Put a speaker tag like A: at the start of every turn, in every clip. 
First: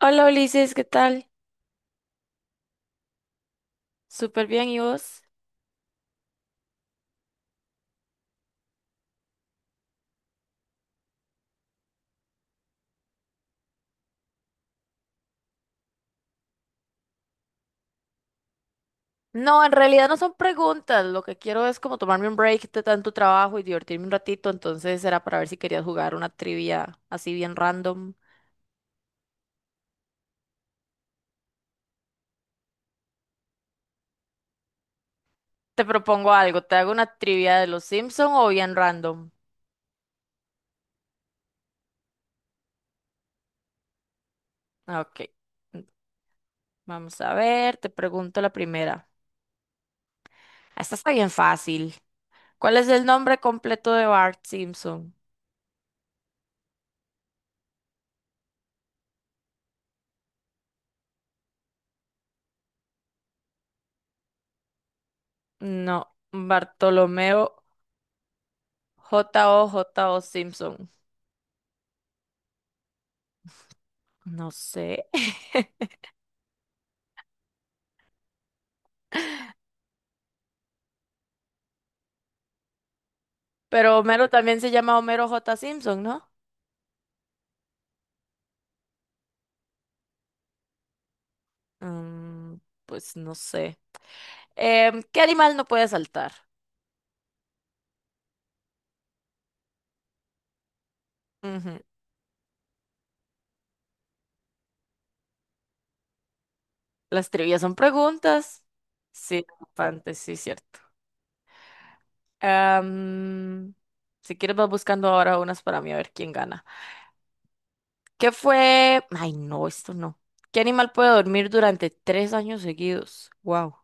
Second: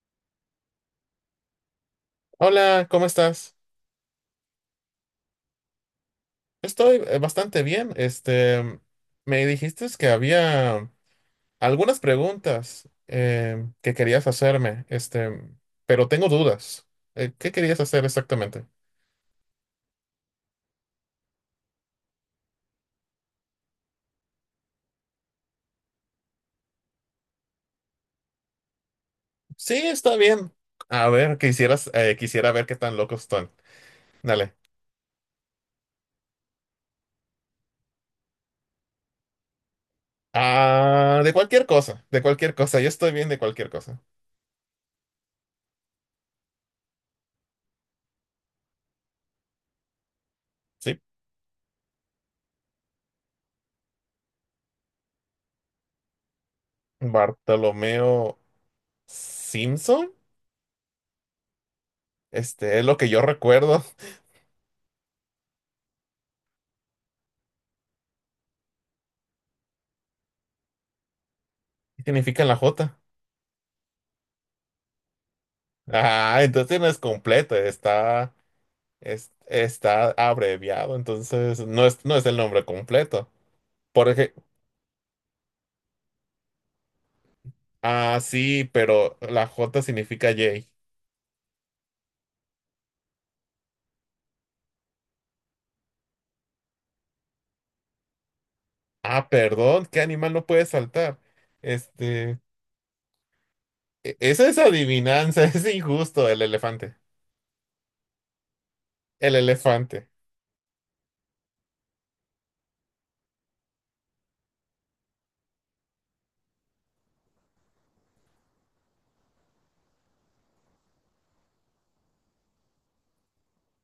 A: Hola Ulises, ¿qué tal?
B: Hola, ¿cómo estás?
A: Súper bien, ¿y vos?
B: Estoy bastante bien. Me dijiste que había algunas preguntas que querías hacerme, pero tengo dudas. ¿Qué querías hacer exactamente?
A: No, en realidad no son preguntas. Lo que quiero es como tomarme un break de tanto trabajo y divertirme un ratito. Entonces era para ver si querías jugar una trivia así bien random.
B: Sí, está bien. A ver, quisiera ver qué tan locos están. Dale.
A: Te propongo algo. ¿Te hago una trivia de los Simpson o bien random?
B: Ah, de cualquier cosa, de cualquier cosa. Yo estoy bien de cualquier cosa.
A: Ah, Ok. mm, Vamos a ver. Te pregunto la primera. Esta
B: Sí.
A: está bien fácil. ¿Cuál es el nombre completo de Bart Simpson?
B: Bartolomeo Simpson, este es lo que yo recuerdo.
A: No, Bartolomeo J O J O Simpson.
B: ¿Qué significa en la J?
A: No sé.
B: Ah, entonces no es completo, está, está abreviado, entonces no es, no es el nombre completo.
A: Pero
B: Por
A: Homero
B: ejemplo,
A: también se llama Homero J. Simpson, ¿no?
B: ah, sí, pero la J significa J.
A: Mm, pues no sé. ¿Qué animal no puede saltar?
B: Ah, perdón, ¿qué animal no puede saltar?
A: Ujú.
B: Este, esa es adivinanza, es injusto, el elefante.
A: Las trivias son preguntas.
B: El
A: Sí,
B: elefante.
A: bastante, sí, cierto. Am, si quieres vas buscando ahora unas para mí a ver quién gana. ¿Qué fue? Ay, no, esto no. ¿Qué animal puede dormir durante tres años seguidos? Wow.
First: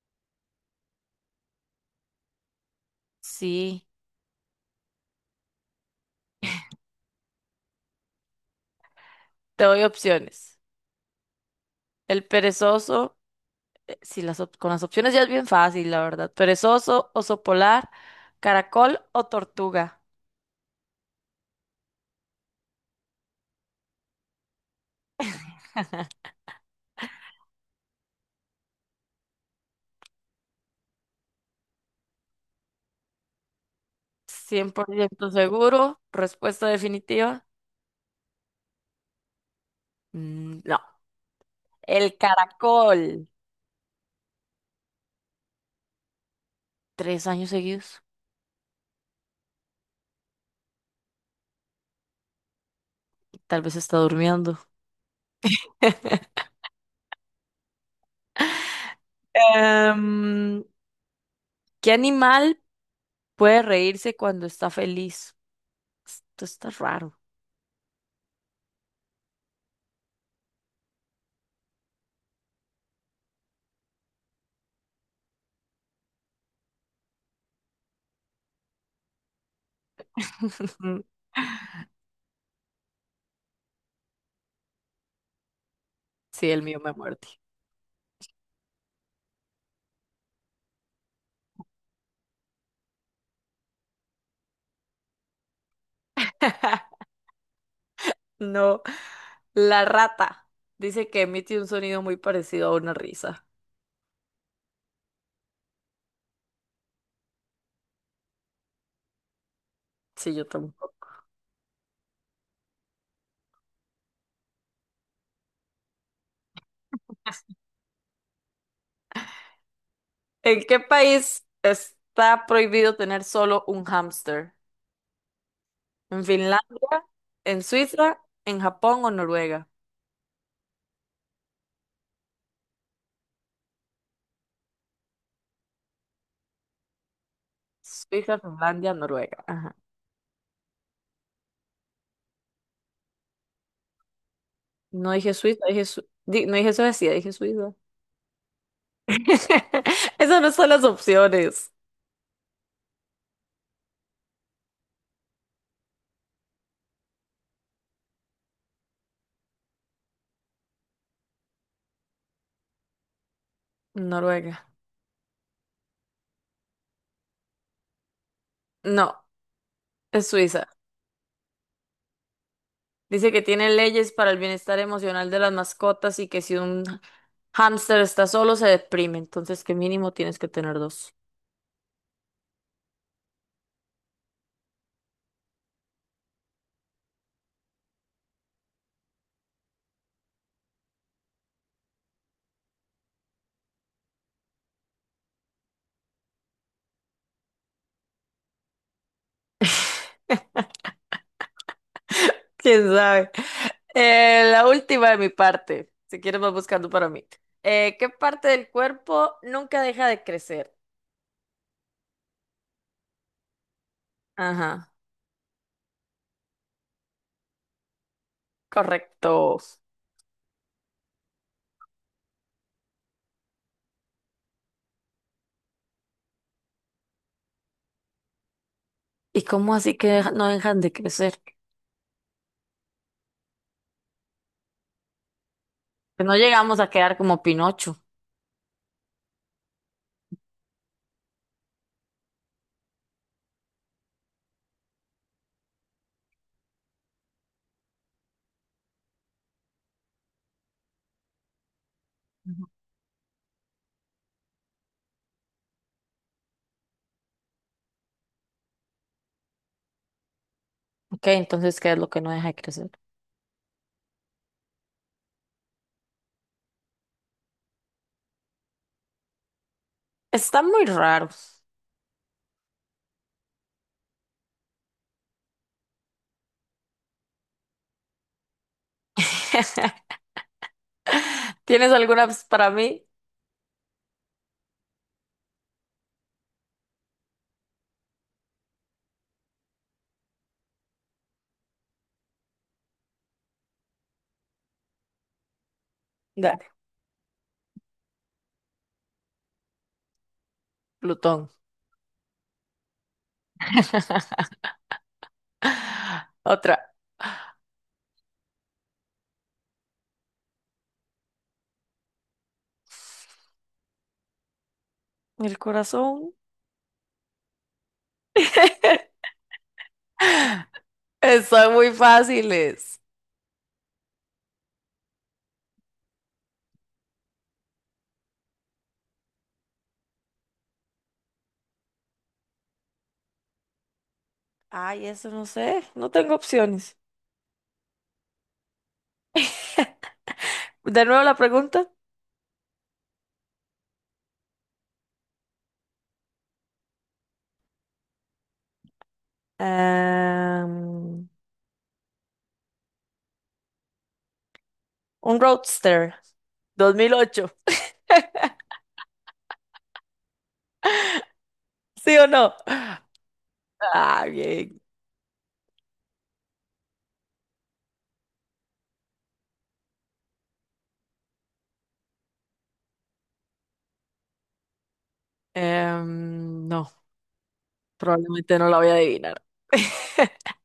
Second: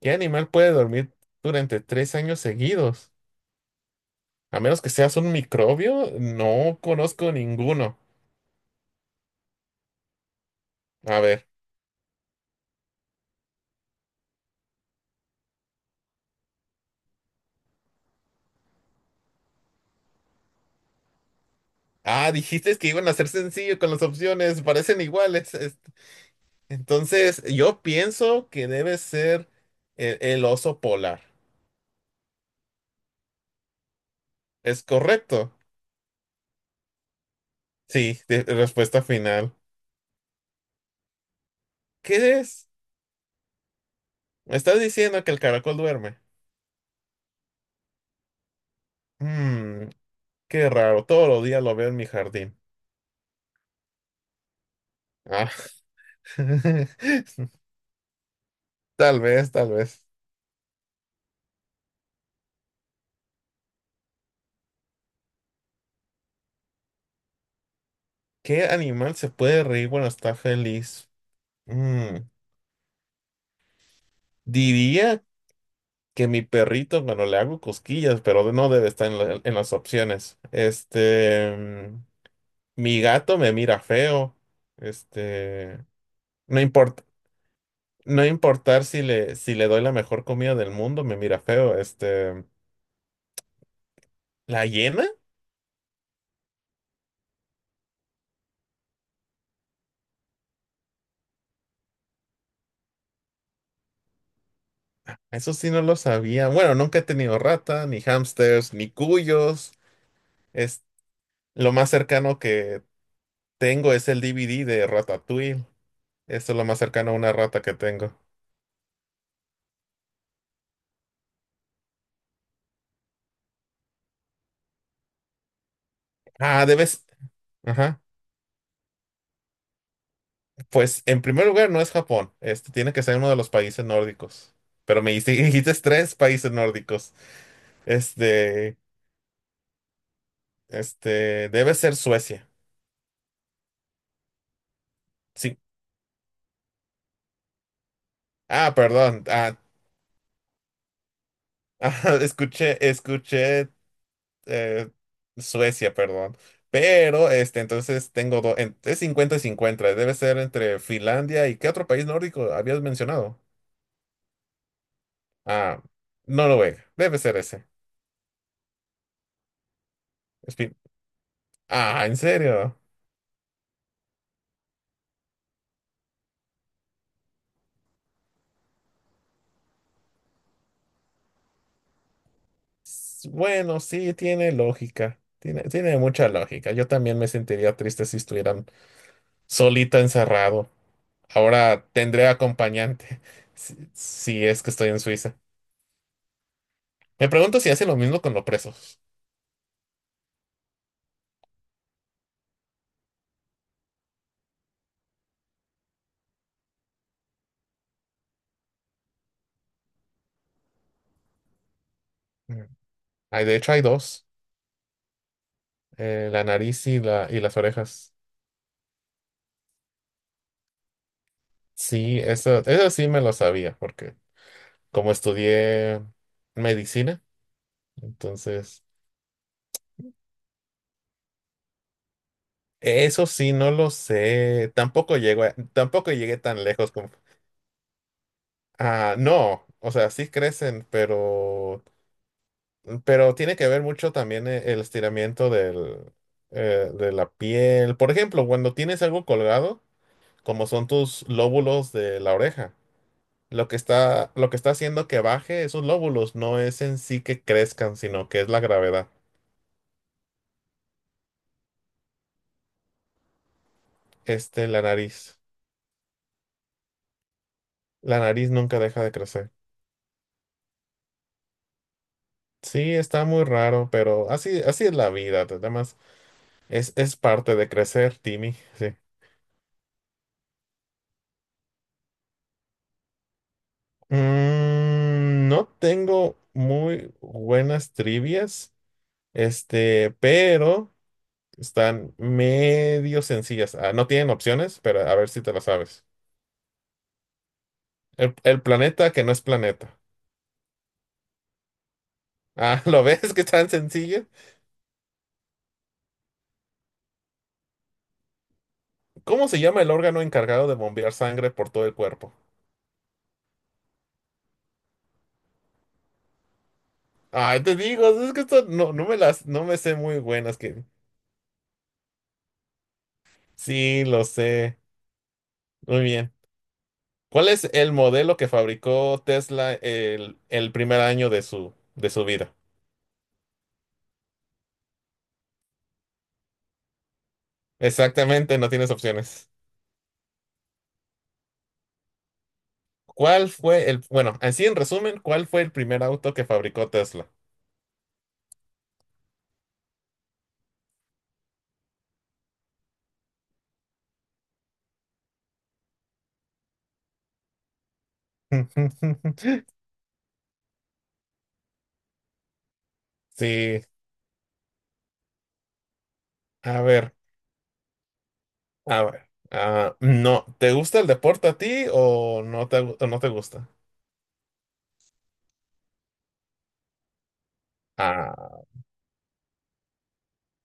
B: ¿Qué animal puede dormir durante 3 años seguidos?
A: Sí,
B: A menos que seas un microbio, no conozco ninguno.
A: te doy opciones.
B: A ver.
A: El perezoso. Si las con las opciones ya es bien fácil, la verdad. Perezoso, oso polar, caracol o tortuga.
B: Ah, dijiste que iban a ser sencillo con las opciones, parecen iguales. Entonces, yo pienso que debe ser el oso polar.
A: Cien
B: ¿Es
A: por ciento
B: correcto?
A: seguro. Respuesta definitiva.
B: Sí, respuesta final.
A: Mm, no, el
B: ¿Qué es?
A: caracol.
B: Me estás diciendo que el caracol duerme.
A: Tres años seguidos.
B: Mm, qué raro, todos los días lo veo en mi jardín.
A: Tal vez está durmiendo.
B: Ah, tal vez, tal vez.
A: Em, ¿Qué animal puede reírse cuando está feliz? Esto está raro.
B: ¿Qué animal se puede reír cuando está feliz? Mm. Diría que mi perrito, bueno, le hago cosquillas, pero no debe estar en, en las opciones. Mi gato me mira feo. Este,
A: Sí,
B: no
A: el mío me
B: importa,
A: muerde.
B: no importar si le, si le doy la mejor comida del mundo, me mira feo. La hiena,
A: No, la rata. Dice que emite un sonido muy parecido a una risa.
B: eso sí no lo sabía. Bueno, nunca he tenido rata, ni hamsters, ni cuyos.
A: Sí, yo
B: Es,
A: tampoco.
B: lo más cercano que tengo es el DVD de Ratatouille. Eso es lo más cercano a una rata que tengo.
A: ¿En qué país está prohibido tener solo un hámster? ¿En
B: Ah, debes.
A: Finlandia, en
B: Ajá.
A: Suiza, en Japón o Noruega?
B: Pues en primer lugar no es Japón, tiene que ser uno de los países nórdicos. Pero me dijiste, dijiste tres países nórdicos.
A: Suiza,
B: Este,
A: Finlandia, Noruega. Ajá.
B: debe ser Suecia.
A: No dije
B: Sí.
A: Suiza, dije no dije Suecia, dije Suiza.
B: Ah, perdón. Ah,
A: Esas no son las opciones.
B: ah, escuché eh, Suecia, perdón. Pero, entonces tengo dos, es 50 y 50. Debe ser entre Finlandia y ¿qué otro país nórdico habías mencionado?
A: Noruega.
B: Ah, Noruega. Debe ser ese.
A: No, es
B: Es
A: Suiza.
B: fin- Ah, ¿en serio?
A: Dice que tiene leyes para el bienestar emocional de las mascotas y que si un hámster está solo se deprime, entonces que mínimo tienes que tener dos.
B: S- Bueno, sí, tiene lógica. Tiene, tiene mucha lógica. Yo también me sentiría triste si estuvieran solita encerrado. Ahora tendré acompañante si, si es que estoy en Suiza. Me pregunto si hace lo mismo con los presos.
A: ¿Quién sabe? La última de mi parte. Si quieres, vas buscando para mí. ¿Qué parte del cuerpo nunca deja de crecer?
B: Mm. Ay, de hecho, hay dos,
A: Ajá,
B: la nariz y las orejas.
A: correcto.
B: Sí, eso sí me lo sabía, porque como estudié medicina, entonces
A: ¿Y cómo así que no dejan de crecer?
B: eso sí no lo sé. Tampoco llego a- tampoco
A: Que no
B: llegué tan
A: llegamos a
B: lejos como.
A: quedar como Pinocho.
B: Ah, no, o sea, sí crecen, pero, tiene que ver mucho también el estiramiento del, de la piel. Por ejemplo, cuando tienes algo colgado, como son tus lóbulos de la oreja, lo que está haciendo que baje esos lóbulos no es en sí que crezcan, sino que es la gravedad.
A: Ok, entonces, ¿qué es lo que no deja de crecer?
B: La nariz. La nariz nunca deja de crecer.
A: Están muy raros.
B: Sí, está muy raro, pero así, así es la vida. Además, es parte de crecer, Timmy. Sí.
A: ¿Tienes alguna pues, para mí?
B: No tengo muy buenas trivias, pero están medio sencillas. Ah, no tienen opciones, pero a ver si te las sabes.
A: Dale,
B: El planeta que no es planeta.
A: Plutón.
B: Ah, ¿lo ves que es tan sencilla?
A: Otra.
B: ¿Cómo se llama el órgano encargado de bombear sangre por todo el cuerpo?
A: El corazón.
B: Ay, te digo, es que esto no, no me las, no me sé muy buenas que.
A: Están muy fáciles.
B: Sí, lo sé. Muy bien. ¿Cuál es el modelo que fabricó Tesla el primer año de su vida?
A: Ay, eso no sé. No tengo opciones.
B: Exactamente, no tienes opciones.
A: De nuevo la pregunta.
B: ¿Cuál fue el, bueno, así en resumen, ¿cuál fue el primer auto que fabricó Tesla?
A: Em, un Roadster 2008. ¿Sí o no?
B: Sí,
A: Ah, bien.
B: a ver, a ver. Ah, no, ¿te gusta el deporte a ti o o no te gusta?
A: No, probablemente
B: Ah,
A: no la voy a adivinar.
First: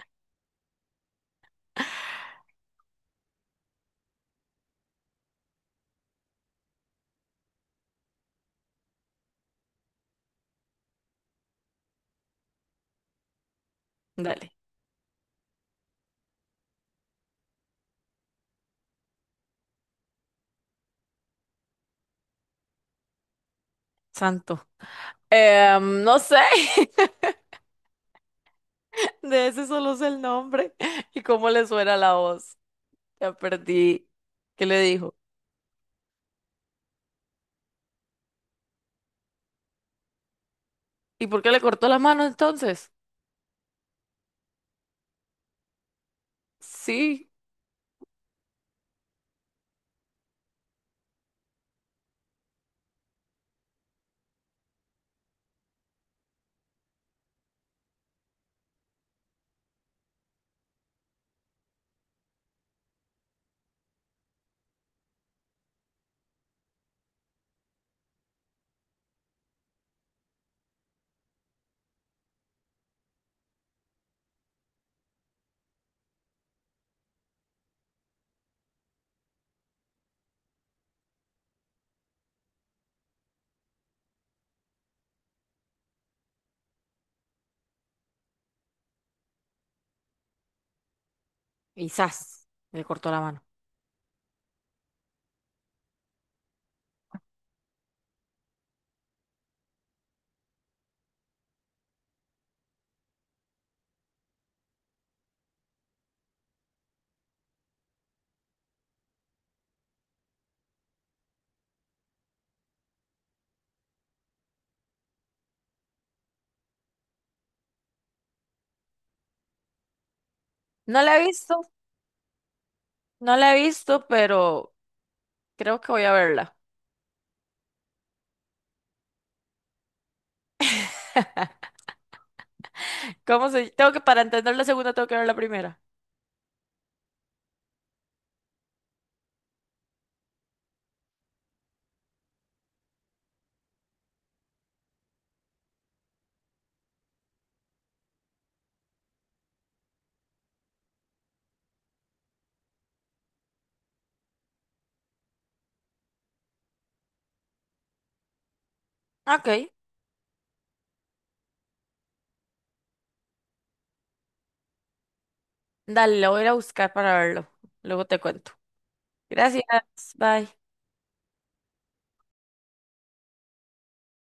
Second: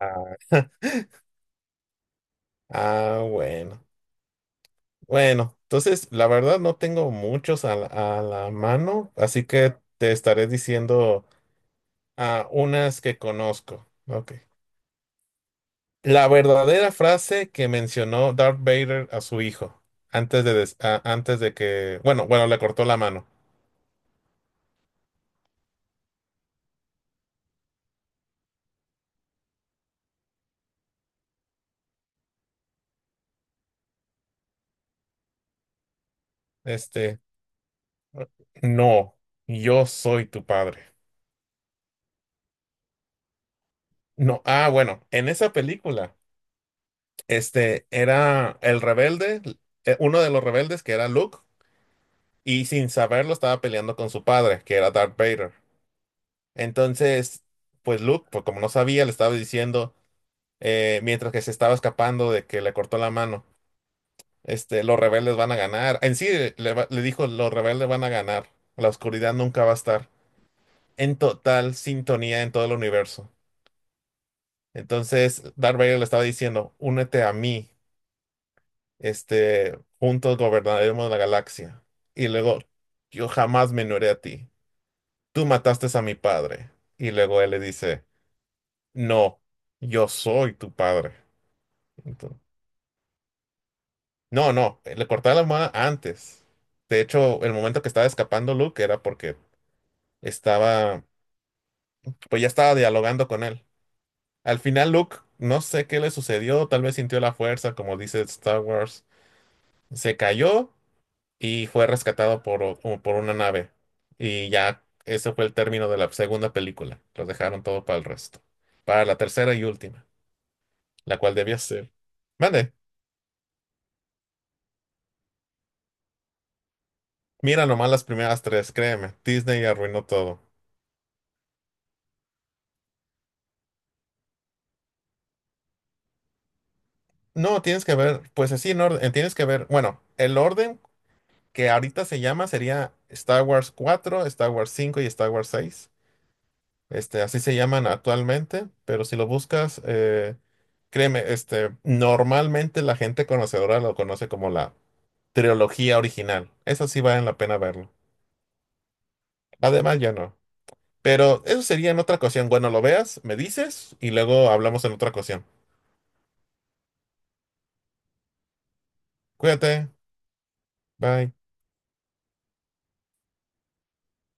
B: ah, ah, bueno. Bueno, entonces la verdad no tengo muchos a la mano, así que te estaré diciendo a unas que conozco. Ok.
A: Dale,
B: La verdadera frase que mencionó Darth Vader a su hijo antes de, antes de que, bueno, bueno, le cortó la mano.
A: santo. No sé. De ese solo sé el nombre y cómo le suena la voz. Ya perdí. ¿Qué le dijo?
B: Este, no, yo soy tu padre.
A: ¿Y por qué le cortó la mano entonces?
B: No, ah, bueno, en esa película,
A: Sí.
B: era el rebelde, uno de los rebeldes que era Luke, y sin saberlo estaba peleando con su padre, que era Darth Vader. Entonces, pues Luke, pues como no sabía, le estaba diciendo, mientras que se estaba escapando de que le cortó la mano, los rebeldes van a ganar. En sí, le dijo, los rebeldes van a ganar. La oscuridad nunca va a estar en total sintonía en todo el universo. Entonces, Darth Vader le estaba diciendo, únete a mí, juntos gobernaremos la galaxia. Y luego, yo jamás me uniré a ti. Tú mataste a mi padre. Y luego él le dice, no, yo soy tu padre.
A: Y
B: Ento-
A: zas, le cortó la mano.
B: No, no, le cortaba la almohada antes. De hecho, el momento que estaba escapando Luke era porque estaba, pues ya estaba dialogando con él. Al final Luke, no sé qué le sucedió, tal vez sintió la fuerza, como dice Star Wars, se cayó y fue rescatado por, o por una nave. Y ya ese fue el término de la segunda película. Los dejaron todo para el resto. Para la tercera y última,
A: No la
B: la
A: he
B: cual debía
A: visto,
B: ser. Mande,
A: no la he visto, pero creo que voy a verla.
B: mira nomás las primeras tres, créeme, Disney arruinó todo.
A: ¿Cómo se...? Tengo que, para entender la segunda, tengo que ver la primera.
B: No, tienes que ver, pues así en orden, tienes que ver, bueno, el orden que ahorita se llama sería Star Wars 4, Star Wars 5 y Star Wars 6. Así se llaman actualmente, pero si lo buscas, créeme, normalmente la gente conocedora lo conoce como la trilogía original. Eso sí vale la pena verlo.
A: Ok.
B: Además, ya no. Pero eso sería en otra ocasión. Bueno, lo veas, me dices y luego hablamos en otra ocasión.
A: Dale, la voy a ir a buscar para verlo. Luego te cuento. Gracias.
B: Cuídate,
A: Bye.
B: bye.